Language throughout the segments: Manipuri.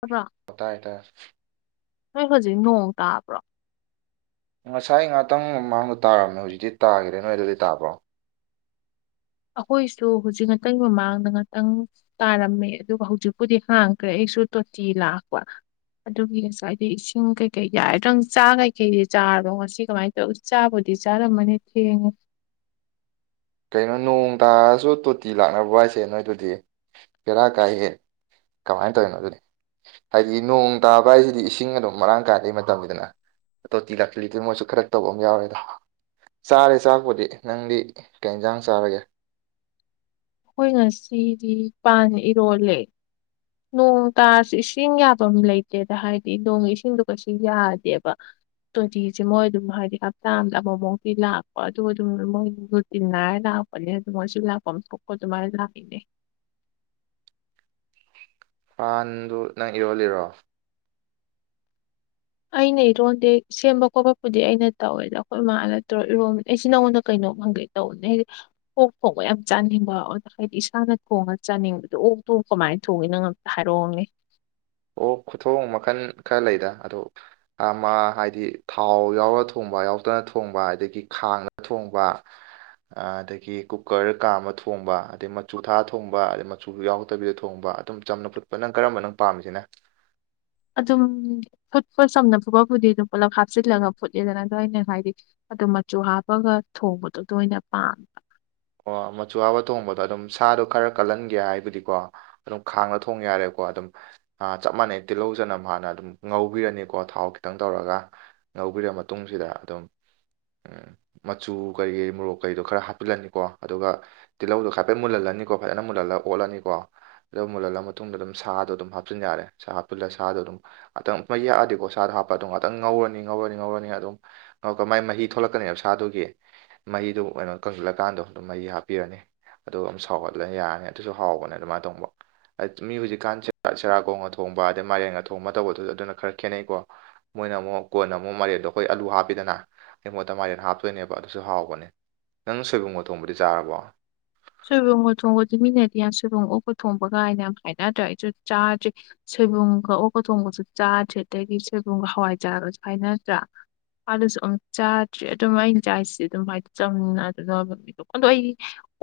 ꯇꯥꯕ꯭ꯔꯣ ꯀꯠꯇ ꯑꯦꯇꯥ ꯅꯣꯏ ꯍꯧꯖꯤꯛ ꯅꯣꯡ ꯇꯥꯕ꯭ꯔꯣ ꯉꯁꯥꯏ ꯉꯥꯛꯇꯪ ꯃꯃꯥꯡꯗ ꯇꯥꯔꯝꯃꯦ ꯍꯧꯖꯤꯛꯇꯤ ꯇꯥꯈꯤꯔꯦ ꯅꯣꯏꯗꯗꯤ ꯇꯥꯕ꯭ꯔꯣ ꯑꯩꯈꯣꯏꯁꯨ ꯍꯧꯖꯤꯛ ꯉꯥꯛꯇꯪꯒꯤ ꯃꯃꯥꯡꯗ ꯉꯥꯛꯇꯪ ꯇꯥꯔꯝꯃꯦ ꯑꯗꯨꯒ ꯍꯧꯖꯤꯛꯄꯨꯗꯤ ꯍꯥꯡꯈ꯭ꯔꯦ ꯑꯩꯁꯨ ꯇꯣꯇꯤ ꯂꯥꯛꯄ ꯑꯗꯨꯒꯤ ꯉꯁꯥꯏꯗꯤ ꯏꯁꯤꯡ ꯀꯩꯀꯩ ꯌꯥꯔꯦꯗꯪ ꯆꯥ ꯀꯩꯀꯩꯗꯤ ꯆꯥꯔ ꯔꯕꯣ ꯉꯁꯤ ꯀꯃꯥꯏꯅ ꯇꯧꯏ ꯆꯥꯕꯨꯗꯤ ꯆꯥꯔꯝꯃꯅꯤ ꯊꯦꯡꯉꯦ ꯀꯩꯅꯣ ꯅꯣꯡ ꯇꯥꯔꯁꯨ ꯇꯣꯇꯤ ꯂꯥꯛꯅꯕ ꯍꯥꯏꯁꯦ ꯅꯣꯏꯗꯨꯗꯤ ꯕꯦꯔꯥ ꯀꯥꯏꯍꯦ ꯀꯃꯥꯏꯅ ꯇꯧꯔꯤꯅꯣ ꯑꯗꯨꯗꯤ ꯍꯥꯏꯗꯤ ꯅꯣꯡ ꯇꯥꯕ ꯍꯥꯏꯁꯤꯗꯤ ꯏꯁꯤꯡ ꯑꯗꯨꯝ ꯃꯔꯥꯡ ꯀꯥꯏꯅꯏ ꯃꯇꯝꯗꯅ ꯇꯣꯇꯤ ꯂꯥꯛꯆꯔꯗꯤ ꯃꯣꯏꯁꯨ ꯈꯔ ꯇꯧꯕ ꯑꯃ ꯌꯥꯎꯔꯦꯗ ꯆꯥꯔꯦ ꯆꯥꯛꯄꯨꯗꯤ ꯅꯪꯗꯤ ꯀꯩ ꯏꯟꯖꯥꯡ ꯆꯥꯔꯒꯦ ꯑꯩꯈꯣꯏ ꯉꯁꯤꯗꯤ ꯄꯥꯟ ꯏꯔꯣꯜꯂꯦ ꯅꯣꯡ ꯇꯥꯔꯁꯨ ꯏꯁꯤꯡ ꯌꯥꯐꯝ ꯂꯩꯇꯦꯗ ꯍꯥꯏꯗꯤ ꯅꯣꯡꯒꯤ ꯏꯁꯤꯡꯗ ꯀꯩꯁꯨ ꯌꯥꯗꯦꯕ ꯇꯣꯇꯤꯁꯦ ꯃꯣꯏ ꯑꯗꯨꯝ ꯍꯥꯏꯗꯤ ꯍꯞꯇꯥ ꯑꯃꯗ ꯑꯃꯃꯨꯛꯇꯤ ꯂꯥꯛꯄ ꯑꯗꯨ ꯑꯗꯨꯝ ꯃꯣꯏ ꯇꯤ ꯂꯥꯏ ꯂꯥꯛꯄꯅꯦ ꯑꯗꯨ ꯃꯣꯏꯁꯨ ꯂꯥꯛꯄ ꯊꯣꯛꯄꯣ ꯑꯗꯨꯃꯥꯏꯅ ꯂꯥꯛꯏꯅꯦ ꯄꯥꯟꯗꯨ ꯅꯪ ꯏꯔꯣꯜꯂꯤꯔꯣ ꯑꯩꯅ ꯏꯔꯣꯟꯗꯦ ꯁꯦꯝꯕ ꯈꯣꯠꯄꯕꯨꯗꯤ ꯑꯩꯅ ꯇꯧꯋꯦ ꯑꯗꯣ ꯑꯩꯈꯣꯏ ꯏꯃꯥꯅ ꯅꯠꯇ꯭ꯔꯣ ꯏꯔꯣꯟꯕꯅꯦ ꯑꯩꯁ ꯅꯉꯣꯟꯗ ꯀꯩꯅꯣꯝ ꯈꯪꯒꯩ ꯇꯗꯤ ꯑꯣꯛ ꯊꯣꯡꯕ ꯌꯥꯝ ꯆꯥꯅꯤꯡꯕ ꯑꯗꯨꯗ ꯍꯥꯏꯗꯤ ꯏꯁꯥꯅ ꯊꯣꯡꯉ ꯆꯥꯅꯤꯡꯕꯗꯣ ꯑꯣꯛꯇꯨ ꯀꯃꯥꯏꯅ ꯊꯣꯡꯏꯤ ꯅꯪ ꯍꯥꯏꯔꯣꯅꯦ ꯑꯣ ꯈꯨꯊꯣ ꯃꯈꯜ ꯈꯔ ꯂꯩꯗ ꯑꯗꯣ ꯑꯃ ꯍꯥꯏꯗꯤ ꯊꯥꯎ ꯌꯥꯎꯔ ꯊꯣꯡꯕ ꯌꯥꯎꯗꯅ ꯊꯣꯡꯕ ꯑꯗꯒꯤ ꯈꯥꯡꯗ ꯊꯣꯡꯕ ꯑꯗꯒꯤ ꯀꯨꯀꯔ ꯀꯥꯝꯃꯒ ꯊꯣꯡꯕ ꯑꯗꯩ ꯃꯆꯨ ꯊꯥꯛꯑꯒ ꯊꯣꯡꯕ ꯑꯗꯩ ꯃꯆꯨ ꯌꯥꯎꯗꯕꯤꯗ ꯊꯣꯡꯕ ꯑꯗꯨꯝ ꯆꯝꯅ ꯐꯠꯄ ꯅꯪ ꯀꯔꯝꯕ ꯅꯣ ꯄꯥꯝꯃꯤꯁꯤꯅ ꯑꯗꯨꯝ ꯐꯨꯠꯄ ꯆꯝꯅ ꯐꯨꯠꯄꯄꯨꯗꯤ ꯑꯗꯨꯝ ꯄꯨꯂꯞ ꯍꯥꯞꯆꯤꯜꯂꯒ ꯐꯨꯠꯂꯤꯗꯅ ꯑꯗꯨꯗꯣ ꯑꯩꯅ ꯍꯥꯏꯗꯤ ꯑꯗꯨꯝ ꯃꯆꯨ ꯍꯥꯞꯄꯒ ꯊꯣꯡꯕꯗꯨ ꯑꯣꯏꯅ ꯄꯥꯝꯃꯦ ꯑꯣ ꯃꯆꯨ ꯍꯥꯞꯂꯒ ꯊꯣꯡꯕꯗꯣ ꯑꯗꯨꯝ ꯁꯥꯗꯣ ꯈꯔ ꯀꯜꯍꯟꯒꯦ ꯍꯥꯏꯕꯗꯤꯀꯣ ꯑꯗꯨꯝ ꯈꯥꯡꯗ ꯊꯣꯡ ꯌꯥꯔꯦꯀꯣ ꯑꯗꯨꯝ ꯑ ꯆꯞ ꯃꯥꯟꯅꯩ ꯇꯤꯜꯍꯧ ꯆꯅꯝ ꯍꯥꯟꯅ ꯑꯗꯨꯝ ꯉꯧꯕꯤꯔꯅꯤꯀꯣ ꯊꯥꯎ ꯈꯤꯇꯪ ꯇꯧꯔꯒ ꯉꯧꯕꯤꯔ ꯃꯇꯨꯡꯁꯤꯗ ꯑꯗꯨꯝ ꯎꯝ ꯃꯆꯨ ꯀꯔꯤ ꯀ ꯃꯣꯔꯣꯛ ꯀꯔꯤꯗꯣ ꯈꯔ ꯍꯥꯞꯆꯤꯜꯂꯅꯤ ꯀꯣ ꯑꯗꯨꯒ ꯇꯤꯜꯍꯧꯗꯣ ꯍꯥꯏꯐꯦꯠ ꯃꯨꯜꯍꯜꯂꯅꯤꯀꯣ ꯐꯖꯅ ꯃꯨꯜꯍꯜꯂꯒ ꯑꯣꯠꯂꯅꯤꯀꯣ ꯑꯗ ꯃꯨꯜꯍꯜꯂ ꯃꯇꯨꯡꯗ ꯑꯗꯨꯝ ꯁꯥꯗꯣ ꯑꯗꯨꯝ ꯍꯥꯞꯆꯤꯟ ꯌꯥꯔꯦ ꯁꯥ ꯍꯥꯞꯆꯤꯜꯂ ꯁꯥꯗꯣ ꯑꯗꯨꯝ ꯑꯇꯪ ꯃꯩꯌꯥꯛꯑꯗꯤ ꯀꯣ ꯁꯥꯗ ꯍꯥꯞꯄ ꯑꯗꯨꯝ ꯉꯍꯥꯛꯇ ꯉꯧꯔꯅꯤ ꯉꯧꯔꯅꯤ ꯉꯧꯔꯅꯤ ꯑꯗꯨꯝ ꯃꯥꯏ ꯃꯍꯤ ꯊꯣꯛꯂꯛꯀꯅꯤꯕ ꯁꯥꯥꯗꯨꯒꯤ ꯃꯍꯤꯗꯨ ꯀꯩꯅꯣ ꯀꯪꯁꯤꯜꯂꯀꯥꯟꯗꯣ ꯑꯗꯨꯝ ꯃꯍꯤ ꯍꯥꯞꯄꯤꯔꯅꯤ ꯑꯗꯨꯝ ꯁꯥꯎꯍꯟꯂꯦ ꯌꯥꯔꯅꯤ ꯑꯗꯨꯁꯨ ꯍꯥꯎꯕꯅꯦ ꯑꯗꯨꯃꯥꯏꯅ ꯇꯣꯡꯕ ꯃꯤ ꯍꯧꯖꯤꯛꯀꯥꯟ ꯆꯦꯔꯥꯒꯣꯡꯒ ꯊꯣꯡꯕ ꯑꯗꯩ ꯃꯥꯏꯔꯦꯟꯒ ꯊꯣꯡꯕ ꯇꯧꯕꯗꯨ ꯑꯗꯨꯅ ꯈꯔ ꯈꯦꯠꯅꯩꯀꯣ ꯃꯣꯏꯅ ꯑꯃꯨꯛ ꯀꯣꯟꯅ ꯑꯃꯨꯛ ꯃꯔꯦꯗꯣ ꯑꯩꯈꯣꯏ ꯑꯥꯂꯨ ꯍꯥꯞꯄꯤꯗꯅ ꯑꯩ ꯃꯣꯠꯇ ꯃꯥꯏꯔꯦꯟ ꯍꯥꯞꯇꯨꯏꯅꯦꯕ ꯑꯗꯨꯁꯨ ꯍꯥꯎꯕꯅꯦ ꯅꯪ ꯁꯣꯏꯕꯨꯝꯒ ꯊꯣꯡꯕꯗꯤ ꯆꯥꯔꯕꯣ ꯁꯣꯏꯕꯨꯝꯒ ꯊꯣꯡꯕꯗꯤ ꯃꯤꯅꯗꯤ ꯌꯥꯝ ꯁꯣꯏꯕꯨꯝꯒ ꯑꯣꯛꯀ ꯊꯣꯡꯕꯒꯥꯏꯅ ꯌꯥꯝ ꯍꯥꯏꯅꯗ꯭ꯔꯦ ꯑꯩꯁꯨ ꯆꯥꯗꫪꯤ ꯁꯣꯏꯕꯨꯝꯒ ꯑꯣꯛꯀ ꯊꯣꯡꯕꯁꯨ ꯆꯥꯗ꯭ꯔꯦ ꯑꯗꯒꯤ ꯁꯣꯏꯕꯨꯝꯒ ꯍꯋꯥꯏ ꯆꯥꯔꯁꯨ ꯍꯥꯏꯅꯗ꯭ꯔꯥ ꯑꯗꯨꯁꯨ ꯑꯃꯨꯛ ꯆꯥꯗ꯭꯭ꯔꯤ ꯑꯗꯨꯝ ꯑꯩꯅ ꯆꯥꯏꯁꯦ ꯑꯗꯨꯝ ꯍꯥꯏꯗꯤ ꯆꯝꯅ ꯑꯗꯨ ꯂꯕ [unintelligible] ꯃꯤ ꯑꯗꯣ ꯑꯩ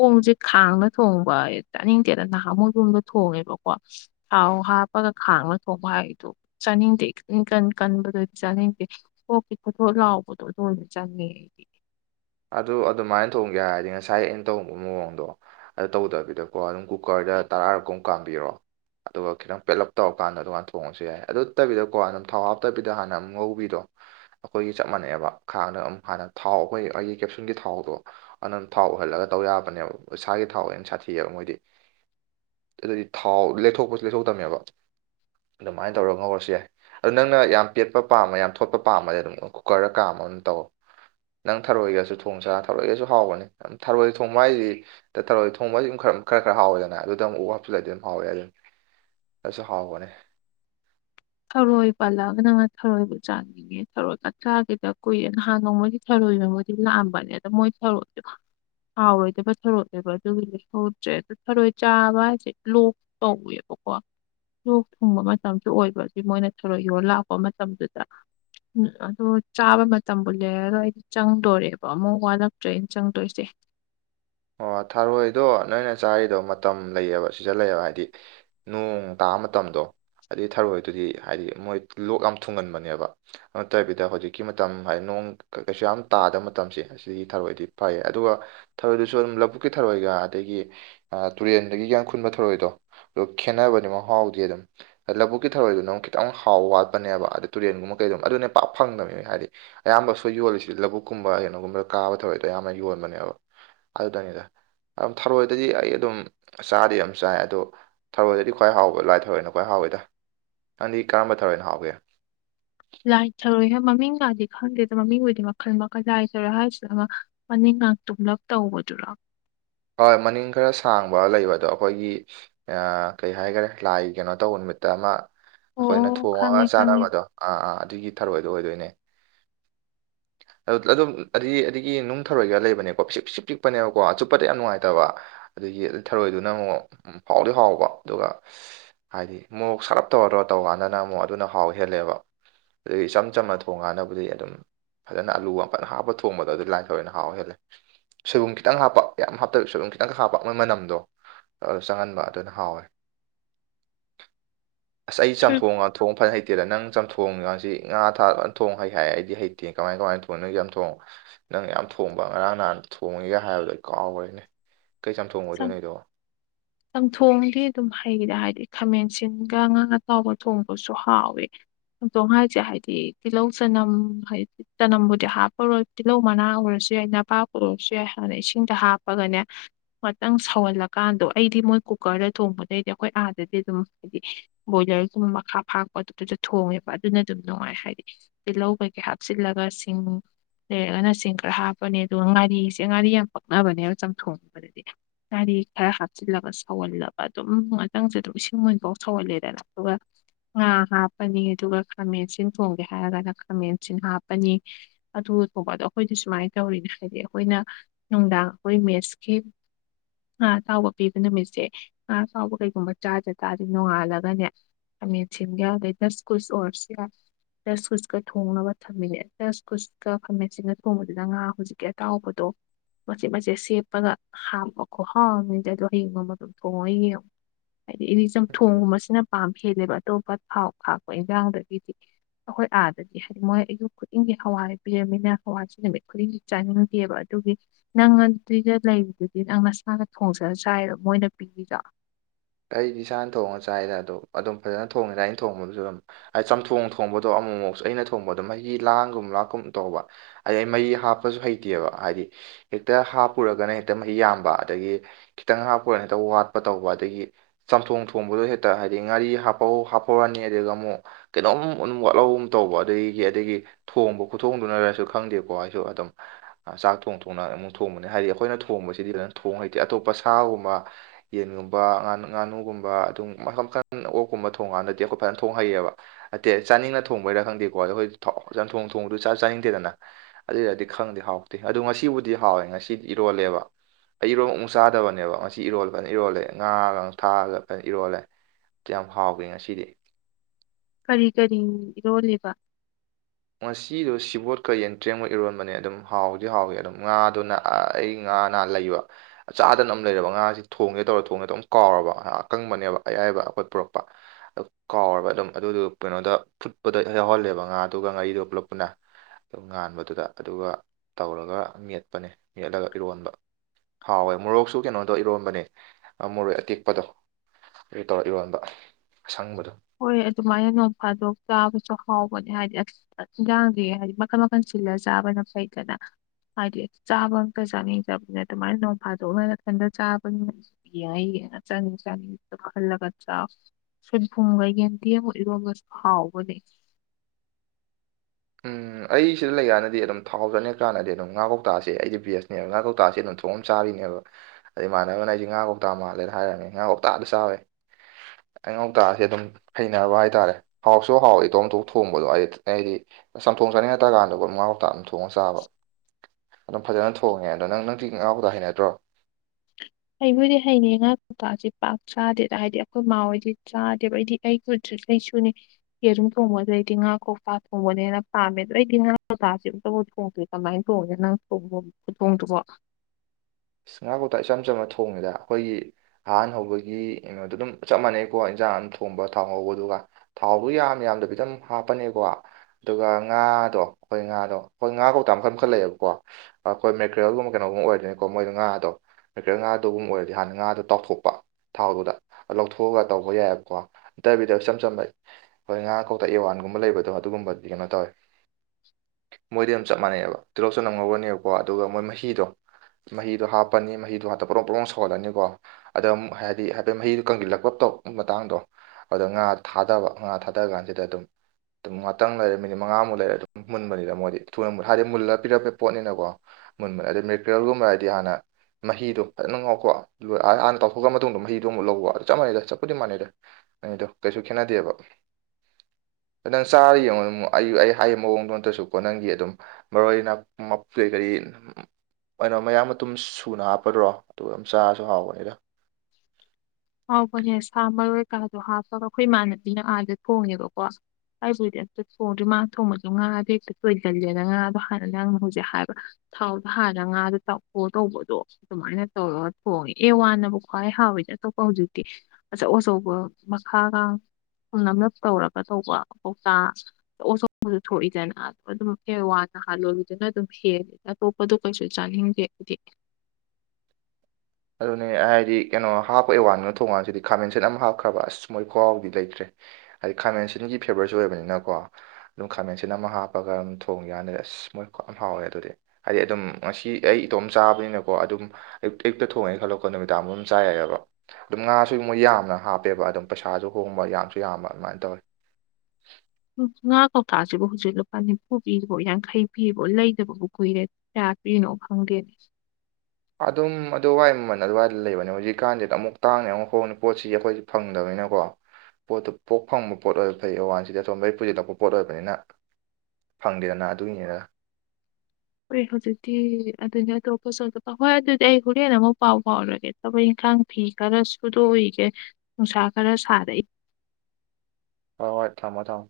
ꯑꯣꯛꯁꯦ ꯈꯥꯡꯅ ꯊꯣꯡꯕ ꯆꯥꯅꯤꯡꯇꯦꯗ ꯅꯍꯥꯟꯃꯨꯛ ꯌꯨꯝꯗ ꯊꯣꯡꯉꯦꯕꯀꯣ ꯊꯥꯎ ꯍꯥꯞꯄꯒ ꯈꯥꯡꯅ ꯊꯣꯡꯕ ꯍꯥꯏꯗꯣ ꯆꯥꯅꯤꯡꯗꯦ ꯏꯀꯥꯟ ꯀꯟꯕꯗꯣ ꯆꯥꯅꯤꯡꯗꯦ ꯑꯣꯛꯀꯤ ꯊꯣꯠꯊꯣꯠ ꯂꯥꯎꯕꯗꯣ ꯂꯣꯏꯅ ꯆꯪꯉꯦ ꯑꯩꯗꯤ ꯑꯗꯨ ꯑꯗꯨꯃꯥꯏꯅ ꯊꯣꯡꯒꯦ ꯍꯥꯏꯔꯗꯤ ꯉꯁꯥꯏ ꯑꯩꯅ ꯇꯣꯡꯕ ꯃꯑꯣꯡꯗꯣ ꯑꯗꯨ ꯇꯧꯗꯕꯤꯗ ꯀꯣ ꯑꯗꯨꯝ ꯀꯨꯀꯔꯗ ꯇꯔꯥꯔꯨꯛꯀꯨꯝ ꯀꯥꯝꯕꯤꯔꯣ ꯑꯗꯨꯒ ꯈꯤꯇꯪ ꯄꯦꯜꯂꯞ ꯇꯧꯔꯀꯥꯟꯗ ꯑꯗꯨꯅꯠꯇꯕꯤꯗ ꯀꯣꯟꯅ ꯊꯌꯥꯏ ꯍꯥꯞꯇꯕꯤꯗ ꯍꯥꯟꯅ ꯑꯃꯝ ꯉꯧꯕꯤꯗꯣ ꯑꯩꯈꯣꯏꯒꯤ ꯆꯞ ꯃꯥꯟꯅꯩꯑꯕ ꯈꯥꯡꯗ ꯑꯗꯨꯝ ꯍꯥꯟꯅ ꯊꯥꯎ ꯑꯩꯈꯣꯏ ꯑꯩꯒꯤ ꯀꯦꯞꯁꯨꯟꯒꯤ ꯊꯥꯎꯗꯣ ꯑꯅꯝ ꯊꯥꯎ ꯑꯣꯏꯍꯜꯂꯒ ꯇꯧ ꯌꯥꯕꯅꯦꯕ ꯏꯁꯥꯒꯤ ꯊꯥꯎ ꯍꯦ ꯑꯣꯏꯅ ꯁꯥꯊꯤꯑꯕ ꯃꯣꯏꯗꯤ ꯑꯗꯨꯗꯤ ꯊꯥꯎ ꯂꯩꯊꯣꯛꯄꯁꯨ ꯂꯩꯊꯣꯛꯇꯕꯃꯦꯕ ꯑꯗꯨꯃꯥꯏꯅ ꯇꯧꯔ ꯉꯧꯔꯁꯨ ꯌꯥꯏ ꯑꯗꯨꯗ ꯅꯪꯅ ꯌꯥꯝ ꯄꯦꯠꯄ ꯄꯥꯝꯕ ꯌꯥꯝ ꯊꯣꯠꯄ ꯄꯥꯝꯕꯗꯤ ꯑꯗꯨꯝ ꯀꯨꯀꯔꯗ ꯀꯥꯝꯕ ꯑꯗꯨꯝ ꯇꯧꯋ ꯅꯪ ꯊꯔꯣꯏꯒꯁꯨ ꯊꯣꯡꯁꯥ ꯊꯔꯣꯏꯒꯁꯨ ꯍꯥꯎꯕꯅꯤ ꯊꯔꯣꯏ ꯊꯣꯡꯕ ꯍꯥꯏꯁꯤꯗꯤ ꯇ ꯊꯧꯔꯣꯏ ꯊꯣꯡꯕꯁ ꯈꯔ ꯈꯔ ꯈꯔ ꯍꯥꯎꯋꯦꯗꯅ ꯑꯗꯨꯗ ꯑꯃꯨꯛ ꯎ ꯍꯥꯞꯆꯜꯂꯗꯤ ꯑꯗꯨꯝ ꯍꯥꯎꯋꯦ ꯑꯗꯨ ꯑꯗꯨꯁꯨ ꯍꯥꯎꯕꯅꯤ ꯊꯔꯣꯏ ꯄꯜꯂꯒ ꯅ ꯊꯔꯣꯏꯕꯨ ꯆꯥꯟ ꯀꯦ ꯁꯔꯣ ꯆꯥꯛ ꯆꯥꯒꯦꯗ ꯀꯨꯏꯔꯦ ꯅꯍꯥꯟ ꯅꯣꯡꯃꯣꯏꯗꯤ ꯊꯔꯣꯏꯕ ꯃꯣꯏꯗꯤ ꯂꯥꯛꯑꯝꯕꯅꯦ ꯑꯗ ꯃꯣꯏ ꯁꯔꯣꯁꯨ ꯍꯥꯎꯔꯣꯏꯗꯕ ꯊꯔꯣꯅꯦꯕ ꯑꯗꯨꯒꯤꯗꯤ ꯍꯧꯗ꯭ꯔꯦ ꯑꯗꯨ ꯊꯔꯣꯏ ꯆꯥꯕ ꯍꯥꯏꯁꯦ ꯂꯣꯛ ꯇꯧꯋꯦꯕꯀꯣ ꯂꯣꯛ ꯊꯨꯡꯕ ꯃꯇꯝꯁꯨ ꯑꯣꯏꯕꯁꯨ ꯃꯣꯏꯅ ꯊꯣꯔꯛ ꯌꯣ ꯂꯥꯛꯄ ꯃꯇꯝꯗꯨꯗ ꯑꯗꯣ ꯆꯥꯕ ꯃꯇꯝꯕꯨ ꯂꯩꯔꯦ ꯑꯗꯣ ꯑꯩꯗꯤ ꯆꯪꯗꯣꯔꯦꯕ ꯑꯃꯨꯛ ꯋꯥꯠꯂꯛꯇ꯭ꯔꯦ ꯑꯩꯅ ꯆꯪꯗꯣꯏꯁꯦ ꯑꯣ ꯊꯥꯔꯣꯏꯗꯣ ꯅꯣꯏꯅ ꯆꯥꯔꯤꯗꯣ ꯃꯇꯝ ꯂꯩꯌꯦꯕ ꯁꯤꯖꯜꯂꯑꯦꯕ ꯍꯥꯏꯗꯤ ꯅꯣꯡ ꯇꯥ ꯃꯇꯝꯗꯣ ꯑꯗꯨꯩ ꯊꯔꯣꯏꯗꯨꯗꯤ ꯍꯥꯏꯗꯤ ꯃꯣꯏ ꯂꯣꯛ ꯌꯥꯝ ꯊꯨꯡꯒꯟꯕꯅꯦꯕ ꯅꯠꯇꯕꯤꯗ ꯍꯧꯖꯤꯛꯀꯤ ꯃꯇꯝ ꯍꯥꯏꯗꯤ ꯅꯣꯡ ꯀꯩꯁꯨ ꯌꯥꯝ ꯇꯥꯗꯕ ꯃꯇꯝꯁꯦ ꯑꯁꯤꯒꯤ ꯊꯔꯣꯏꯗꯤ ꯐꯩꯌꯦ ꯑꯗꯨꯒ ꯊꯔꯣꯏꯗꯨꯁꯨ ꯑꯗꯨꯝ ꯂꯧꯕꯨꯛꯀꯤ ꯊꯔꯣꯏꯒ ꯑꯗꯒꯤ ꯇꯨꯔꯦꯟꯗꯒꯤ ꯌꯥꯡꯈꯨꯟꯕ ꯊꯧꯔꯛꯏꯗꯣ ꯑꯗ ꯈꯦꯠꯅꯕꯅꯤ ꯃꯍ ꯍꯥꯎꯗꯤ ꯑꯗꯨꯝ ꯑꯗ ꯂꯧꯕꯛꯀꯤ ꯊꯧꯔꯣꯏꯗꯨꯅ ꯑꯃꯨꯛ ꯈꯤꯇꯪꯛ ꯍꯥꯎ ꯋꯥꯠꯄꯅꯦꯕ ꯑꯗ ꯇꯨꯔꯦꯟꯒꯨꯝꯕ ꯀꯩꯗꯨꯝꯕ ꯑꯗꯨꯅꯦ ꯄꯥꯛ ꯐꯪꯗꯕꯅꯦ ꯍꯥꯏꯗꯤ ꯑꯌꯥꯝꯕ ꯁꯣꯏ ꯌꯣꯜꯂꯤꯁꯤ ꯂꯧꯕꯨꯛꯀꯨꯝꯕ ꯀꯩꯅꯣꯒꯨꯝꯕꯗ ꯀꯥꯕ ꯊꯧꯋꯏꯗꯣ ꯑꯌꯥꯝꯅ ꯌꯣꯟꯕꯅꯦꯕ ꯑꯗꯨꯗꯪꯅꯤꯗ ꯑꯗꯨꯝ ꯊꯔꯣꯏꯗꯗꯤ ꯑꯩ ꯑꯗꯨꯝ ꯆꯥꯗꯤ ꯌꯥꯝꯝ ꯆꯥꯏ ꯑꯗꯣ ꯊꯔꯣꯏꯗꯗꯤ ꯈ꯭ꯋꯥꯏ ꯍꯥꯎꯕ ꯂꯥꯏ ꯊꯔꯣꯏꯅ ꯈ꯭ꯋꯥꯏ ꯍꯥꯎꯋꯦꯗ ꯅꯪꯗꯤ ꯀꯔꯝꯕ ꯊꯔꯣꯏꯅꯣ ꯍꯥꯎꯒꯦ ꯂꯥꯏꯊꯔꯣꯏꯅ ꯃꯃꯤꯡ ꯀꯗꯤ ꯈꯪꯗꯦ ꯑꯗꯨꯗ ꯃꯃꯤꯡꯕꯨꯗꯤ ꯃꯈꯜ ꯃꯈꯜ ꯂꯥꯏꯊꯔ ꯍꯥꯏꯕꯁꯤꯗ ꯑꯃ ꯃꯅꯤꯡ ꯉꯥꯛꯇꯨꯝꯂꯞ ꯇꯧꯕꯗꯨꯔꯥ ꯍꯣꯏ ꯃꯅꯤꯡ ꯈꯔ ꯁꯥꯡꯕ ꯂꯩꯕ ꯑꯗꯣ ꯑꯩꯈꯣꯏꯒꯤ ꯀꯩ ꯍꯥꯏꯈꯔꯦ ꯂꯥꯏ ꯀꯩꯅꯣ ꯇꯧꯕ ꯅꯨꯃꯤꯠꯇ ꯑꯃ ꯑꯣ ꯑꯩꯈꯣꯏꯅ ꯑꯣ ꯊꯣꯡꯉꯒ ꯈꯪꯉꯦ ꯈꯪꯉꯦ ꯆꯥꯅꯕꯗꯣ ꯑꯥ ꯑꯥ ꯑꯗꯨꯒꯤ ꯊꯔꯣꯏꯗꯣ ꯑꯣꯏꯗꯣꯏꯅꯦ ꯑꯗꯨꯝꯗꯤ ꯑꯩꯒꯤ ꯅꯨꯡꯊꯔꯣꯏꯒ ꯂꯩꯕꯅꯦꯀꯣ ꯄꯤꯁꯤ ꯄꯤꯁꯤꯛ ꯄꯤꯛꯄꯅꯦꯕꯀꯣ ꯆꯨꯞꯄꯗ ꯌꯥꯝ ꯅꯨꯡꯉꯥꯏꯇꯕ ꯑꯗꯨꯗꯒꯤ ꯑꯗꯨ ꯊꯔꯣꯏꯗꯨꯅ ꯑꯃꯨꯛ ꯍꯥꯎꯗꯤ ꯍꯥꯎꯕ ꯑꯗꯨꯒ ꯍꯥꯏꯗꯤ ꯑꯃꯨꯛ ꯁꯔꯞ ꯇꯧꯔꯔꯣ ꯇꯧ ꯀꯥꯟꯗꯅ ꯑꯃꯨꯛ ꯑꯗꯨꯅ ꯍꯥꯎ ꯍꯦꯜꯂꯦꯕ ꯑꯗꯒꯤ ꯏꯆꯝ ꯆꯝꯅ ꯊꯣꯡꯉꯥꯟꯅꯕꯕꯨꯗꯤ ꯑꯗꯨꯝ ꯐꯖꯅ ꯑꯂꯨꯒꯐꯅ ꯍꯥꯞꯄ ꯊꯣꯡꯕꯗꯣ ꯑꯗꯨꯗꯤ ꯂꯥꯏꯟ ꯊꯣꯏꯅ ꯍꯥꯎ ꯍꯦꯜꯂꯦ ꯁꯣꯏꯕꯨꯝ ꯈꯤꯇꯪ ꯍꯥꯞꯄ ꯌꯥꯝ ꯍꯥꯞꯇꯕ ꯁꯣꯏꯕꯨꯝ ꯈꯤꯇꯪ ꯍꯥꯞꯄ ꯃꯣꯏ ꯃꯅꯝꯗꯣ ꯆꯪꯍꯟꯕ ꯑꯗꯨꯅ ꯍꯥꯎꯋꯦ [inaudible] ꯑꯁ ꯑꯩ ꯇ꯭ꯔꯤꯛ ꯆꯝꯊꯣꯡꯒ ꯊꯣꯡ ꯐꯖꯅ ꯍꯩꯇꯦꯗ ꯅꯪ ꯆꯝꯊꯣꯡꯒꯁꯤ ꯉꯥ ꯊꯥꯕꯅ ꯊꯣꯡ ꯍꯩ ꯍꯥꯏ ꯑꯩꯗꯤ ꯍ ꯇꯦꯡ ꯀꯃꯥꯏ ꯀꯃꯥꯏꯅ ꯊꯣꯡꯅꯣꯏ ꯌꯥꯝ ꯊꯣꯡꯉ ꯅꯪ ꯌꯥꯝ ꯊꯣꯡꯕ ꯉꯔꯥꯡ ꯅꯍꯥꯟ ꯊꯣꯡꯉꯤꯒ ꯍꯥꯏꯕꯗꯣ ꯑꯩ ꯀꯥꯎꯈ꯭ꯔꯦꯅꯦ ꯀꯩ ꯆꯥꯝꯊꯣꯡ ꯆꯪ ꯑꯣꯏꯗꯣꯏꯅꯣ ꯑꯩꯗꯣ ꯆꯝꯊꯣꯡꯗꯤ ꯑꯗꯨꯝ ꯍꯩꯗ ꯍꯥꯏꯗꯤ ꯈꯥꯃꯦꯟꯁꯤꯟꯒ ꯉꯥꯡ ꯑꯇꯥꯎꯕ ꯊꯣꯡꯕꯁꯨ ꯍꯥꯎꯋꯤ ꯑꯗꯣ ꯍꯥꯏꯁꯦ ꯍꯥꯏꯗꯤ ꯇꯤꯜꯍꯧ ꯆꯅꯝ ꯍꯥꯏꯗꯤ ꯇꯅꯝꯕꯨꯗꯤ ꯍꯥꯞꯄꯔꯣꯏ ꯇꯤꯜꯍꯧ ꯃꯅꯥ ꯑꯣꯏꯔꯁꯨ ꯌꯥꯏ ꯅꯄꯥꯛꯄꯨ ꯑꯣꯏꯔꯁꯨ ꯌꯥꯏ ꯑꯗꯨꯅ ꯏꯁꯤꯡꯗ ꯍꯥꯞꯄꯒꯅꯦ ꯉꯥꯛꯇꯪ ꯁꯧꯍꯜꯂꯀꯥꯟꯗꯣ ꯑꯩꯗꯤ ꯃꯣꯏ ꯀꯨꯀꯔꯗ ꯊꯣꯡꯕꯗꯩꯗꯤ ꯑꯩꯈꯣꯏ ꯑꯥꯗꯗꯤ ꯑꯗꯨꯝ ꯍꯥꯏꯗꯤ ꯕꯣꯏꯂꯔꯒꯨꯝꯕ ꯃꯈꯥ ꯐꯥꯛꯄ ꯑꯗꯨ ꯑꯗꯨꯗ ꯊꯣꯡꯉꯦꯕ ꯑꯗꯨꯅ ꯑꯗꯨꯝ ꯅꯨꯡꯉꯥꯏ ꯍꯥꯏꯗꯤ ꯇꯤꯜꯍꯧ ꯀꯩꯀꯩ ꯍꯥꯞꯆꯤꯜꯂꯒ ꯁꯤꯡ ꯂꯩꯔꯒꯅꯁꯤꯡ ꯈꯔ ꯍꯥꯞꯄꯅꯦ ꯑꯗꯨꯒ ꯉꯥꯔꯤꯁꯦ ꯉꯥꯔꯤ ꯌꯥꯝ ꯄꯛꯅꯕꯅꯦꯕ ꯆꯝꯊꯣꯡꯕꯗꯗꯤ ꯉꯥꯔꯤ ꯈꯔ ꯍꯥꯞꯆꯤꯜꯂꯒ ꯁꯧꯍꯜꯂꯕ ꯑꯗꯨꯝ ꯉꯇꯪꯁꯨ ꯑꯗꯨꯝ ꯏꯁꯤꯡ ꯃꯣꯏꯟꯐꯥꯎ ꯁꯧꯍꯜꯂꯦꯗꯅ ꯋꯥ ꯍꯥꯞꯄꯅꯤ ꯑꯗꯨꯒ ꯈꯥꯃꯦꯟ ꯑꯁꯤꯟ ꯊꯣꯡꯒꯦ ꯍꯥꯏꯔꯒꯅ ꯈꯥꯃꯦꯟ ꯑꯁꯤꯟ ꯍꯥꯞꯄꯅꯤ ꯑꯗꯨ ꯊꯣꯛꯄ ꯑꯗꯣ ꯑꯩꯈꯣꯏꯗꯤ ꯁꯨꯃꯥꯏꯅ ꯇꯧꯔꯤꯅꯦ ꯍꯥꯏꯗꯤ ꯑꯩꯈꯣꯏꯅ ꯅꯨꯡꯗꯥꯡ ꯑꯩꯈꯣꯏ ꯃꯦꯠꯁꯀꯤ ꯑ ꯑꯇꯕ ꯄꯤꯕ ꯅꯨꯃꯤꯠꯁꯦ ꯑ ꯑꯇꯥꯎꯕ ꯀꯩꯒꯨꯝꯕ ꯆꯥꯗ ꯇꯥꯗꯤꯦ ꯅꯣꯡꯉꯥꯜꯂꯒꯅꯦ ꯑ ꯖꯤꯒꯌꯥꯗ ꯏ ꯅꯁꯀꯨꯁ ꯑꯣꯔꯁꯤ ꯌꯥ ꯗꯁ ꯀꯨꯋꯁꯀ ꯊꯣꯡꯅꯕ ꯊꯝꯃꯤꯅꯦ ꯗꯁ ꯀꯨꯋꯁꯀ ꯐꯃꯦꯁꯤꯒ ꯊꯣꯡꯕꯕꯁꯤꯅ ꯉꯥ ꯍꯧꯖꯤꯛꯀꯤ ꯑꯇꯥꯎꯕꯗꯣ ꯃꯆꯦꯠ ꯃꯆꯦꯠ ꯁꯦꯠꯄꯒ ꯍꯥꯃ ꯈꯣ ꯍꯥꯎꯅꯤꯗ ꯑꯗꯣ ꯍꯌꯦꯒꯨꯝ ꯑꯃ ꯑꯗꯨꯝ ꯊꯣꯡꯉꯒ ꯌꯦꯡꯉꯣ ꯍꯥꯏꯗꯤ ꯏꯅꯤ ꯆꯝꯊꯣꯡꯒꯨꯝꯕꯁꯤꯅ ꯄꯥꯝ ꯍꯦꯜꯂꯦꯕ ꯑꯇꯣꯞꯄ ꯊꯥꯎ ꯈꯥꯛꯄ ꯏꯟꯖꯥꯡꯗꯒꯤꯗꯤ ꯑꯩꯈꯣꯏ ꯑꯥꯗꯗꯤ ꯍꯥꯏꯗꯤ ꯃꯣꯏ ꯑꯌꯨꯛ ꯈꯨꯗꯤꯡꯒꯤ ꯍꯋꯥꯏ ꯄꯤꯔꯝꯃꯤꯅ ꯍꯋꯥꯏ ꯁꯤꯖꯤꯟꯅꯃꯤꯠ ꯈꯨꯗꯤꯡꯒꯤ ꯆꯥꯅꯤꯡꯗꯑꯕ ꯑꯗꯨꯒꯤ ꯅꯪ ꯑꯗꯨꯏꯗ ꯂꯩꯔꯤꯗꯨ ꯑꯗꯨ ꯅꯪ ꯅꯁꯥꯅ ꯊꯣꯡꯁꯔ ꯆꯥꯏꯕ ꯃꯣꯏꯅ ꯄꯤꯔꯤꯗꯣ ꯑꯩꯗꯤ ꯏꯁꯥꯅ ꯊꯣꯡꯉꯒ ꯆꯥꯏꯗ ꯑꯗꯣ ꯑꯗꯨꯝ ꯐꯖꯅ ꯊꯣꯡꯉꯤꯗꯥꯥꯏꯅ ꯊꯣꯡꯕꯗꯨꯁꯨ ꯑꯗꯨꯝ ꯍꯥꯏ ꯆꯝꯊꯣꯡ ꯊꯣꯡꯕꯗꯣ ꯑꯃꯨꯛꯃꯨꯛ ꯑꯩꯅ ꯊꯣꯡꯕꯗꯣ ꯃꯩꯒꯤ ꯂꯥꯡꯒꯨꯝ ꯂꯥꯛꯀꯨꯝ ꯇꯧꯕ ꯍꯥꯏꯗꯩ ꯑꯩ ꯃꯩꯤ ꯍꯥꯞꯄꯁꯨ ꯍꯩꯇꯦꯕ ꯍꯥꯏꯗꯤ ꯍꯦꯛꯇ ꯍꯥꯞꯄꯨꯔꯒꯅ ꯍꯦꯛꯇ ꯃꯍꯤ ꯌꯥꯝꯕ ꯑꯗꯒꯤ ꯈꯤꯇꯪ ꯍꯥꯞꯄꯒꯅ ꯍꯦꯇ ꯋꯥꯠꯄ ꯇꯧꯕ ꯑꯗꯒꯤ ꯆꯝꯊꯣꯡ ꯊꯣꯡꯕꯗꯣ ꯍꯦꯛꯇ ꯍꯥꯏꯗꯤ ꯉꯥꯔꯤ ꯍꯥꯄ ꯍꯥꯞꯍꯧꯔꯅꯤ ꯑꯗꯨꯒ ꯑꯃꯨꯛ ꯀꯩꯅꯣꯝ ꯑꯗꯨꯝ ꯋꯥꯠꯍꯧ ꯇꯧꯕ ꯑꯗꯒꯤ ꯑꯗꯒꯤ ꯊꯣꯡꯕ ꯈꯨꯠꯊꯣꯡꯗꯨꯅꯔꯁꯨ ꯈꯪꯗꯦꯀꯣ ꯑꯩꯁꯨ ꯑꯗꯨꯝ ꯆꯥꯛ ꯊꯣꯡ ꯊ ꯑꯃꯨꯛ ꯊꯣꯡꯕꯅꯦ ꯍꯥꯏꯗꯤ ꯑꯩꯈꯣꯏꯅ ꯊꯣꯡꯕꯁꯤꯗꯤ ꯂꯖꯅ ꯊꯣꯡ ꯍꯩꯇꯦ ꯑꯇꯣꯞꯄ ꯁꯥꯒꯨꯝꯕ ꯌꯦꯟꯒꯨꯝꯕ ꯉꯅ ꯉꯥꯅꯨꯒꯨꯝꯕ ꯑꯗꯨꯝ ꯃꯈꯜ ꯃꯈꯜ ꯑꯣꯛꯀꯨꯝꯕ ꯊꯣꯡꯀꯥꯟꯗꯗꯤ ꯑꯩꯈꯣꯏ ꯐꯖꯅ ꯊꯣꯡꯍꯩꯌꯦꯕ ꯑꯠꯇꯦ ꯆꯥꯅꯤꯡꯅ ꯊꯣꯡꯕꯩꯔꯥ ꯈꯪꯗꯦꯀꯣ ꯑ ꯑꯩꯈꯣꯏ ꯊ ꯊꯣꯡ ꯊꯣꯡꯗꯨ ꯆꯥ ꯆꯥꯅꯤꯡꯗꯦꯗꯅ ꯑꯗꯨꯏꯗꯗꯤ ꯈꯪꯗꯦ ꯍꯥꯎꯇꯦ ꯑꯗꯨꯣ ꯉꯁꯤꯕꯨꯗꯤ ꯍꯥꯎꯋꯦ ꯉꯁꯤꯗꯤ ꯏꯔꯣꯜꯂꯦꯕ ꯑꯩ ꯏꯔꯣꯜ ꯑꯃꯨꯛ ꯆꯥꯗꯕꯅꯦꯕ ꯉꯁꯤ ꯏꯔꯣꯜ ꯐꯅ ꯏꯔꯣꯜꯂꯦ ꯉꯥꯒ ꯊꯥꯅ ꯏꯔꯣꯜꯂꯦ ꯌꯥꯝ ꯍꯥꯎꯈꯤ ꯉꯁꯤꯗꯤ ꯀꯔꯤ ꯀꯔꯤ ꯏꯔꯣꯜꯂꯤꯕ ꯉꯁꯤꯗꯨꯣ ꯁꯤꯕꯣꯠꯀ ꯌꯦꯟꯇ꯭ꯔꯦꯡꯕ ꯏꯔꯣꯟꯕꯅꯦ ꯑꯗꯨꯝ ꯍꯥꯎꯗꯤ ꯍꯥꯎꯏ ꯑꯗꯨꯝ ꯉꯥꯗꯨꯅ ꯑꯩ ꯉꯥ ꯅꯍꯥꯟ ꯂꯩꯕ ꯑ ꯆꯥꯗꯅ ꯑꯃꯝ ꯂꯩꯔꯕ ꯉꯥꯁꯤ ꯊꯣꯡꯒꯦ ꯇꯧꯔ ꯊꯣꯡꯉꯦ ꯇ ꯑꯗꯨꯝ ꯀꯥꯎꯔꯕ ꯑꯀꯪꯕꯅꯦꯕ ꯑꯌꯥꯏꯕ ꯑꯩꯈꯣꯠ ꯄꯨꯔꯛꯄ ꯀꯥꯎꯔꯕ ꯑꯗꯨꯝ ꯑꯗꯨꯗꯨ ꯀꯩꯅꯣꯗ ꯐꯨꯠꯄꯗ ꯌꯥꯎꯍꯜꯂꯦꯕ ꯉꯥꯗꯨꯒ ꯉꯥꯔꯤꯗꯨꯒ ꯄꯨꯂꯞꯄꯅ ꯑꯗꯨ ꯉꯥꯟꯕꯗꯨꯗ ꯑꯗꯨꯒ ꯇꯧꯔꯒ ꯃꯦꯠꯄꯅꯦ ꯃꯦꯠꯂꯒ ꯏꯔꯣꯟꯕ ꯍꯥꯎꯋꯏ ꯃꯣꯔꯣꯛꯁꯨ ꯀꯩꯅꯣꯗꯣ ꯏꯔꯣꯟꯝꯕꯅꯦ ꯃꯣꯔꯣꯏ ꯑꯇꯦꯛꯄꯗꯣ ꯑꯗꯨ ꯇꯧꯔ ꯏꯔꯣꯟꯕ ꯑꯁꯪꯕꯗꯣ ꯍꯣꯏ ꯑꯗꯨꯃꯥꯏꯅ ꯅꯣꯡ ꯐꯥꯗꯣꯛ ꯆꯥꯕꯁꯨ ꯍꯥꯎꯕꯅꯦ ꯍꯥꯏꯗꯤ ꯑꯁ ꯌꯥꯥꯡꯒꯤ ꯍꯥꯏꯗꯤ ꯃꯈꯟ ꯃꯈꯟ ꯁꯤꯜꯂꯒ ꯆꯥꯕꯅ ꯐꯩꯗꯅ ꯍꯥꯏꯗꯤ ꯆꯥꯕ ꯑꯝꯇ ꯆꯪꯉꯤ ꯆꯥꯕꯅꯤꯅ ꯑꯗꯨꯃꯥꯏꯅ ꯅꯣꯡ ꯐꯥꯗꯣꯛꯅ ꯅꯥꯀꯟꯗ ꯆꯥꯕꯅꯤꯅ ꯌꯥꯏ ꯑ ꯆꯅꯤ ꯆꯅꯤ ꯍꯜꯂꯒ ꯆ ꯄꯨꯡꯒꯩꯒꯟꯇꯤ ꯑꯃꯨꯛ ꯏꯔꯣꯟꯒꯁꯨ ꯍꯥꯎꯕꯅꯦ ꯎꯝ ꯑꯩꯁꯤꯗ ꯂꯩꯀꯥꯟꯗꯗꯤ ꯑꯗꯨꯝ ꯊꯥꯎ ꯆꯠꯅꯤ ꯀꯥꯟꯗꯗꯤ ꯑꯗꯨꯝ ꯉꯥ ꯀꯧꯇꯥꯥꯁꯦ ꯑꯩꯗꯤ ꯕꯦꯁꯅꯦꯕ ꯉꯥ ꯀꯧꯇꯥꯥꯁꯦ ꯑꯗꯨꯝ ꯊꯣꯛꯑꯝ ꯆꯥꯔꯤꯅꯦꯕ ꯑꯗꯨꯩ ꯏꯥꯟꯅꯕꯅ ꯑꯩꯁꯦ ꯉꯥ ꯀꯧꯇꯥ ꯃꯥꯜꯂꯦꯅ ꯍꯥꯏꯔꯝꯃꯤ ꯉꯥ ꯀꯧꯇꯥꯗ ꯆꯥꯎꯋꯦ ꯑꯩꯉꯧꯇꯥꯥꯁꯦ ꯑꯗꯨꯝ ꯍꯩꯅꯕ ꯍꯥꯏꯇꯥꯔꯦ ꯍꯥꯎꯁꯨ ꯍꯥꯎ ꯏꯇꯣ ꯑꯃꯝꯇꯣꯛ ꯊꯣꯡꯕꯗꯣ ꯍꯥꯏꯗꯤ ꯑꯩꯗꯤ ꯑꯁ ꯆꯝꯊꯣꯡ ꯆꯥꯅꯤꯡꯉ ꯇ ꯀꯥꯟꯗꯀꯣ ꯑꯗꯨꯝ ꯉꯥꯔꯣꯛꯇ ꯑꯗꯨꯝ ꯊꯣꯡꯉꯒ ꯆꯥꯕ ꯑꯗꯨꯝ ꯐꯖꯅ ꯊꯣꯡꯉꯦ ꯑꯗꯣ ꯅꯪ ꯅꯪꯗꯤꯤ ꯉꯥꯎꯕꯗ ꯍꯥꯏꯅꯗ꯭ꯔꯣ ꯑꯩꯕꯨꯗꯤ ꯍꯩꯅꯦ ꯉꯥꯛ ꯀꯀꯁꯤꯦ ꯄꯥꯛ ꯆꯥꯗꯦꯗ ꯍꯥꯏꯗꯤ ꯑꯩꯈꯣꯏ ꯃꯥꯃꯥ ꯍꯣꯏꯗꯤ ꯆꯥꯗꯦꯕ ꯑꯩꯗꯤ ꯑꯩ ꯈꯨ ꯑꯩꯁꯨꯅꯦ ꯌꯦ ꯑꯗꯨꯨꯝ ꯊꯣꯡꯕ ꯑꯗꯨ ꯑꯩꯗꯤ ꯉꯥ ꯈꯧꯇꯥ ꯊꯣꯡꯕꯅꯦꯅ ꯄꯥꯝꯃꯦ ꯑꯗꯣ ꯑꯩꯗꯤ ꯉꯥ ꯀꯧꯇꯥꯁꯤ ꯊꯣꯡꯗꯦ ꯀꯃꯥꯏꯅ ꯇꯧꯒꯦꯅꯪ ꯊ ꯈꯨꯊꯣꯡꯗꯨꯕ ꯉꯥꯀꯧꯇ ꯏꯆꯝ ꯆꯝꯅ ꯊꯣꯡꯉꯦꯗ ꯑꯩꯈꯣꯏꯒꯤ ꯑꯍꯥꯟ ꯍꯧꯕꯒꯤ ꯀꯩꯅꯣꯗꯣ ꯑꯗꯨꯝ ꯆꯞ ꯃꯥꯟꯅꯩꯀꯣ ꯏꯟꯖꯥꯡ ꯑꯗꯨ ꯊꯣꯡꯕ ꯊꯥꯎ ꯍꯧꯕꯗꯨꯒ ꯊꯥꯎꯗꯨ ꯌꯥꯝ ꯌꯥꯝꯗ ꯈꯤꯇꯪ ꯍꯥꯞꯄꯅꯦꯀꯣ ꯑꯗꯨꯒ ꯉꯥꯗꯣ ꯑꯩꯈꯣꯏ ꯉꯥꯗꯣ ꯑꯩꯈꯣꯏ ꯉꯥ ꯀꯧꯇꯥ ꯃꯈ ꯃꯈꯟꯈꯠꯂꯛꯑꯦꯕꯀꯣ ꯑꯩꯈꯣꯏ ꯃꯦꯇꯔꯤꯌꯦꯜꯒꯨꯝꯕ ꯀꯩꯅꯣꯒꯨꯝꯕ ꯑꯣꯏꯗꯣꯏꯅꯤꯀꯣ ꯃꯣꯏꯗꯣ ꯉꯥ ꯑꯗꯣ ꯍꯥꯏꯐꯦꯠ ꯉꯥꯗꯨꯒꯨꯝ ꯑꯣꯏꯔꯗꯤ ꯍꯥꯟꯅ ꯉꯥꯗꯣ ꯇꯥꯎꯊꯣꯛꯄ ꯊꯥꯎꯗꯨꯗ ꯂꯧꯊꯣꯛꯑꯒ ꯇꯧꯕ ꯌꯥꯏꯑꯕꯀꯣ ꯑꯕꯤꯗ ꯏꯆꯝ ꯆꯝꯕ ꯍꯣꯏ ꯉꯥ ꯀꯧꯇ ꯑꯦ ꯋꯥꯟꯒꯨꯝꯕ ꯂꯩꯕꯗꯣ ꯑꯗꯨꯒꯨꯝꯕꯗꯤ ꯀꯩꯅꯣ ꯇꯧꯋꯦ ꯃꯣꯏꯗꯤ ꯑꯗꯨꯝ ꯆꯞ ꯃꯥꯟꯅꯩꯑꯕ ꯇꯤꯂꯧ ꯆꯅꯝ ꯉꯧꯔꯅꯦꯕꯀꯣ ꯑꯗꯨꯒ ꯃꯣꯏ ꯃꯍꯤꯗꯣ ꯃꯍꯤꯗꯣ ꯍꯥꯞꯄꯅꯤ ꯃꯍꯤꯗꯣ ꯍꯥꯞꯇ ꯍꯇ ꯕ꯭ꯔꯣꯡ ꯕ꯭ꯔꯣꯡ ꯁꯧꯍꯜꯂꯅꯤꯀꯣ ꯑꯗ ꯑꯃꯨꯛ ꯍꯥꯏꯗꯤ ꯍꯥꯏꯐꯦꯠ ꯃꯍꯤꯗꯨꯣ ꯀꯪꯁꯤꯜꯂꯛꯄ ꯇꯧ ꯃꯇꯥꯡꯗꯣ ꯑꯗ ꯉꯥ ꯊꯥꯗꯕ ꯉꯥ ꯊꯥꯗ ꯀꯥꯟꯁꯤꯗ ꯑꯗꯨꯝ ꯑꯗꯨꯝ ꯉꯥꯛꯇꯪ ꯂꯩꯔꯦ ꯃꯤꯅꯤꯠ ꯃꯉꯥꯃꯨꯛ ꯂꯩꯔꯦ ꯑꯗꯨꯝ ꯃꯨꯟꯕꯅꯤꯅ ꯃꯣꯏꯗꯤ ꯊꯨ ꯍꯥꯏꯗꯤ ꯃꯨꯟꯂ ꯄꯤꯔꯛꯄ ꯄꯣꯠꯅꯤꯅꯀꯣ ꯃꯨꯟꯕꯅꯦ ꯑꯗ ꯃꯦꯀꯔꯤꯜꯒꯨꯝꯕ ꯍꯥꯏꯗꯤ ꯗꯤ ꯍꯅ ꯃꯍꯤꯗꯣ ꯐꯖꯅ ꯉꯥꯎꯀꯣ ꯍꯥꯟꯅ ꯇꯥꯎꯊꯣꯛꯈ꯭ꯔ ꯃꯇꯨꯡꯗꯣ ꯃꯍꯤꯗꯣ ꯑꯃꯨꯛ ꯂꯧꯕ ꯑꯗꯨꯗ ꯆꯞ ꯃꯥꯟꯅꯩꯗ ꯆꯠꯄꯨꯗꯤ ꯃꯥꯟꯅꯩꯗ ꯑꯩꯗꯣ ꯀꯩꯁꯨ ꯈꯦꯠꯅꯗꯦꯕ ꯅꯪ ꯆꯥꯔ ꯌꯦꯡꯉꯣ ꯑꯩ ꯑꯩ ꯍꯥꯏ ꯃꯑꯣꯡꯗꯣ ꯑꯝꯇꯁꯨꯀꯣ ꯅꯪꯒꯤ ꯑꯗꯨꯝ ꯃꯔꯣꯏ ꯅ [unintelligible] ꯃꯣꯏꯅ ꯃꯌꯥꯝꯃ ꯑꯗꯨꯝ ꯁꯨꯅ ꯍꯥꯞꯄꯗꯣ ꯑꯗꯨꯒ ꯆꯥꯔꯁꯨ ꯍꯥꯎꯕꯅꯤꯗ ꯍꯥꯎꯕꯅꯦ ꯁꯥ ꯃꯔꯣꯏ ꯀꯥꯗꯣ ꯍꯥꯞꯄꯒ ꯑꯩꯈꯣꯏ ꯏꯃꯥꯟꯅꯕꯤꯅ ꯑꯥꯗ ꯊꯣꯡꯉꯦꯕꯀꯣ ꯑꯩꯕꯨꯗꯤ ꯑꯝꯇ ꯊꯣꯡꯗ꯭ꯔꯤ ꯃꯥ ꯊꯣꯡꯕꯁꯨ ꯉꯥ ꯑꯗꯨ ꯍꯦꯛꯇ ꯇꯣꯏꯒꯜꯂꯦꯅ ꯉꯥ ꯑꯗꯣ ꯍꯥꯟꯅ ꯅꯪ ꯍꯧꯖꯤꯛ ꯍꯥꯏꯕ ꯊꯥꯎꯗ ꯍꯥꯟꯅ ꯉꯥꯗꯣ ꯇꯥꯎꯊꯣꯛꯑ ꯇꯧꯕꯗꯣ ꯑꯗꯨꯃꯥꯏꯅ ꯇꯧꯔꯒ ꯊꯣꯡꯉꯦ ꯑꯦ ꯋꯥꯅꯕꯨ ꯈ꯭ꯋꯥꯏ ꯍꯥꯎꯋꯤꯗ ꯄꯥ ꯍꯧꯖꯤꯛꯇꯤ ꯑꯆꯧ ꯑꯆꯧꯕ ꯃꯈꯥꯒ ꯊꯨꯝ ꯅꯝꯂꯞ ꯇꯧꯔꯒ ꯇꯧꯕ ꯀꯧꯇ ꯑꯆꯧ ꯑꯆꯧꯕ ꯁꯨ ꯊꯣꯛꯏꯗꯅ ꯑꯗꯨꯝ ꯑꯦ ꯋꯥꯜ ꯅ ꯍꯥꯜꯅ ꯌꯣꯜꯂꯤꯗꯨꯅ ꯑꯗꯨꯝ ꯍꯦꯜꯂꯤ ꯑꯇꯣꯞꯄꯗꯣ ꯀꯩꯁꯨ ꯆꯥꯅꯤꯡꯗꯦ ꯑꯩꯗꯤ ꯑꯗꯨꯅꯦ ꯍꯥꯏꯗꯤ ꯀꯩꯅꯣ ꯍꯥꯞꯄꯏ ꯋꯥꯅꯣ ꯊꯣꯡꯒꯥꯟꯁꯤꯗꯤ ꯈꯥꯃꯦꯟ ꯁꯤꯟꯕ ꯑꯃ ꯍꯥꯞꯈ꯭ꯔꯕ ꯑꯁ ꯃꯣꯏ ꯈꯨꯍꯥꯎꯗꯤ ꯂꯩꯇ꯭ꯔꯦ ꯍꯥꯏꯗꯤ ꯈꯥꯃꯦꯟ ꯑꯁꯤꯟꯕꯒꯤ ꯐ꯭ꯂꯦꯕꯔꯁꯨ ꯑꯣꯏꯕꯅꯤꯅꯀꯣ ꯑꯗꯨꯝ ꯈꯥꯃꯦꯟꯁꯤꯟ ꯑꯃ ꯍꯥꯞꯄꯒ ꯑꯗꯨꯝ ꯊꯣꯡꯒꯦ ꯌꯥꯅꯤꯗꯤ ꯑꯁ ꯃꯣꯏ ꯈ꯭ꯋꯥ ꯍꯥꯎꯋꯦ ꯑꯗꯨꯗꯤ ꯍꯥꯏꯗꯤ ꯑꯗꯨꯝ ꯉꯁꯤ ꯑꯩ ꯏꯇꯣꯝ ꯆꯥꯕꯅꯤꯅꯀꯣ ꯑꯗꯨꯝꯌ ꯎꯛꯇ ꯊꯣꯡꯉꯦꯈꯜꯂꯣ ꯅꯨꯃꯤꯗꯥꯡ ꯕꯨꯛ ꯗꯨꯝ ꯆꯥ ꯌꯥꯏꯑꯦꯕ ꯑꯗꯨꯝ ꯉꯥꯁꯨ ꯃꯣꯏ ꯌꯥꯝꯅ ꯍꯥꯞꯄꯦꯕ ꯑꯗꯨꯝ ꯄꯩꯁꯥꯁꯨ ꯍꯣꯡꯕ ꯌꯥꯝꯁꯨ ꯌꯥꯝꯕ ꯑꯗꯨꯃꯥꯏꯅ ꯇꯧꯋꯦ ꯉꯥ ꯀꯧꯇꯥꯁꯤꯕꯨ ꯍꯧꯖꯤꯛ ꯂꯨꯄꯥ ꯅꯤꯐꯨ ꯄꯤꯔꯤꯕꯣ ꯌꯥꯡꯈꯩ ꯄꯤꯔꯤꯕꯣ ꯂꯩꯗꯕꯕꯨ ꯀꯨꯏꯔꯦ ꯌ ꯄꯤꯅꯣ ꯈꯪꯗꯦꯅꯦ ꯑꯗꯨꯝ ꯑꯗꯨꯋꯥꯏ ꯃꯃꯜ ꯑꯗꯨꯋꯥꯏꯗ ꯂꯩꯕꯅꯦ ꯍꯧꯖꯤꯛꯀꯥꯟꯁꯤꯗ ꯑꯃꯨꯛ ꯇꯥꯡꯉꯦ ꯑꯃꯨꯛ ꯍꯣꯡꯉꯦ ꯄꯣꯠꯁꯤ ꯑꯩꯈꯣꯏꯁ ꯐꯪꯗꯕꯅꯤꯅꯀꯣ ꯄꯣꯠꯇꯨ ꯄꯣꯛ ꯐꯪꯕ ꯄꯣꯠ ꯑꯣꯏꯕ ꯐꯩ ꯑꯋꯥꯟꯁꯤꯗꯤ ꯑꯇꯣꯝ ꯃꯔꯤ ꯄꯨꯁꯤꯜꯂꯛꯄ ꯄꯣꯠ ꯑꯣꯏꯕꯅꯤꯅ ꯐꯪꯗꯦꯗꯅ ꯑꯗꯨꯏꯅꯦꯗ ꯍꯣꯏ ꯍꯧꯖꯤꯛꯇꯤ ꯑꯗꯨꯅꯦ ꯑꯇꯣꯞꯄꯁꯨ ꯍꯣꯏ ꯑꯗꯨꯗꯤ ꯑꯩ ꯍꯣꯔꯦꯟ ꯑꯃꯨꯛ ꯄꯥꯎ ꯐꯥꯎꯔꯒꯦ ꯊꯕꯛ ꯏꯪꯈꯥꯡ ꯐꯤ ꯈꯔ ꯁꯨꯗꯣꯛꯎꯒꯦ ꯅꯨꯡꯁꯥ ꯈꯔ ꯁꯥꯔꯛꯏ ꯍꯣꯏ ꯍꯣꯏ ꯊꯝꯃꯣ ꯊꯝꯃꯣ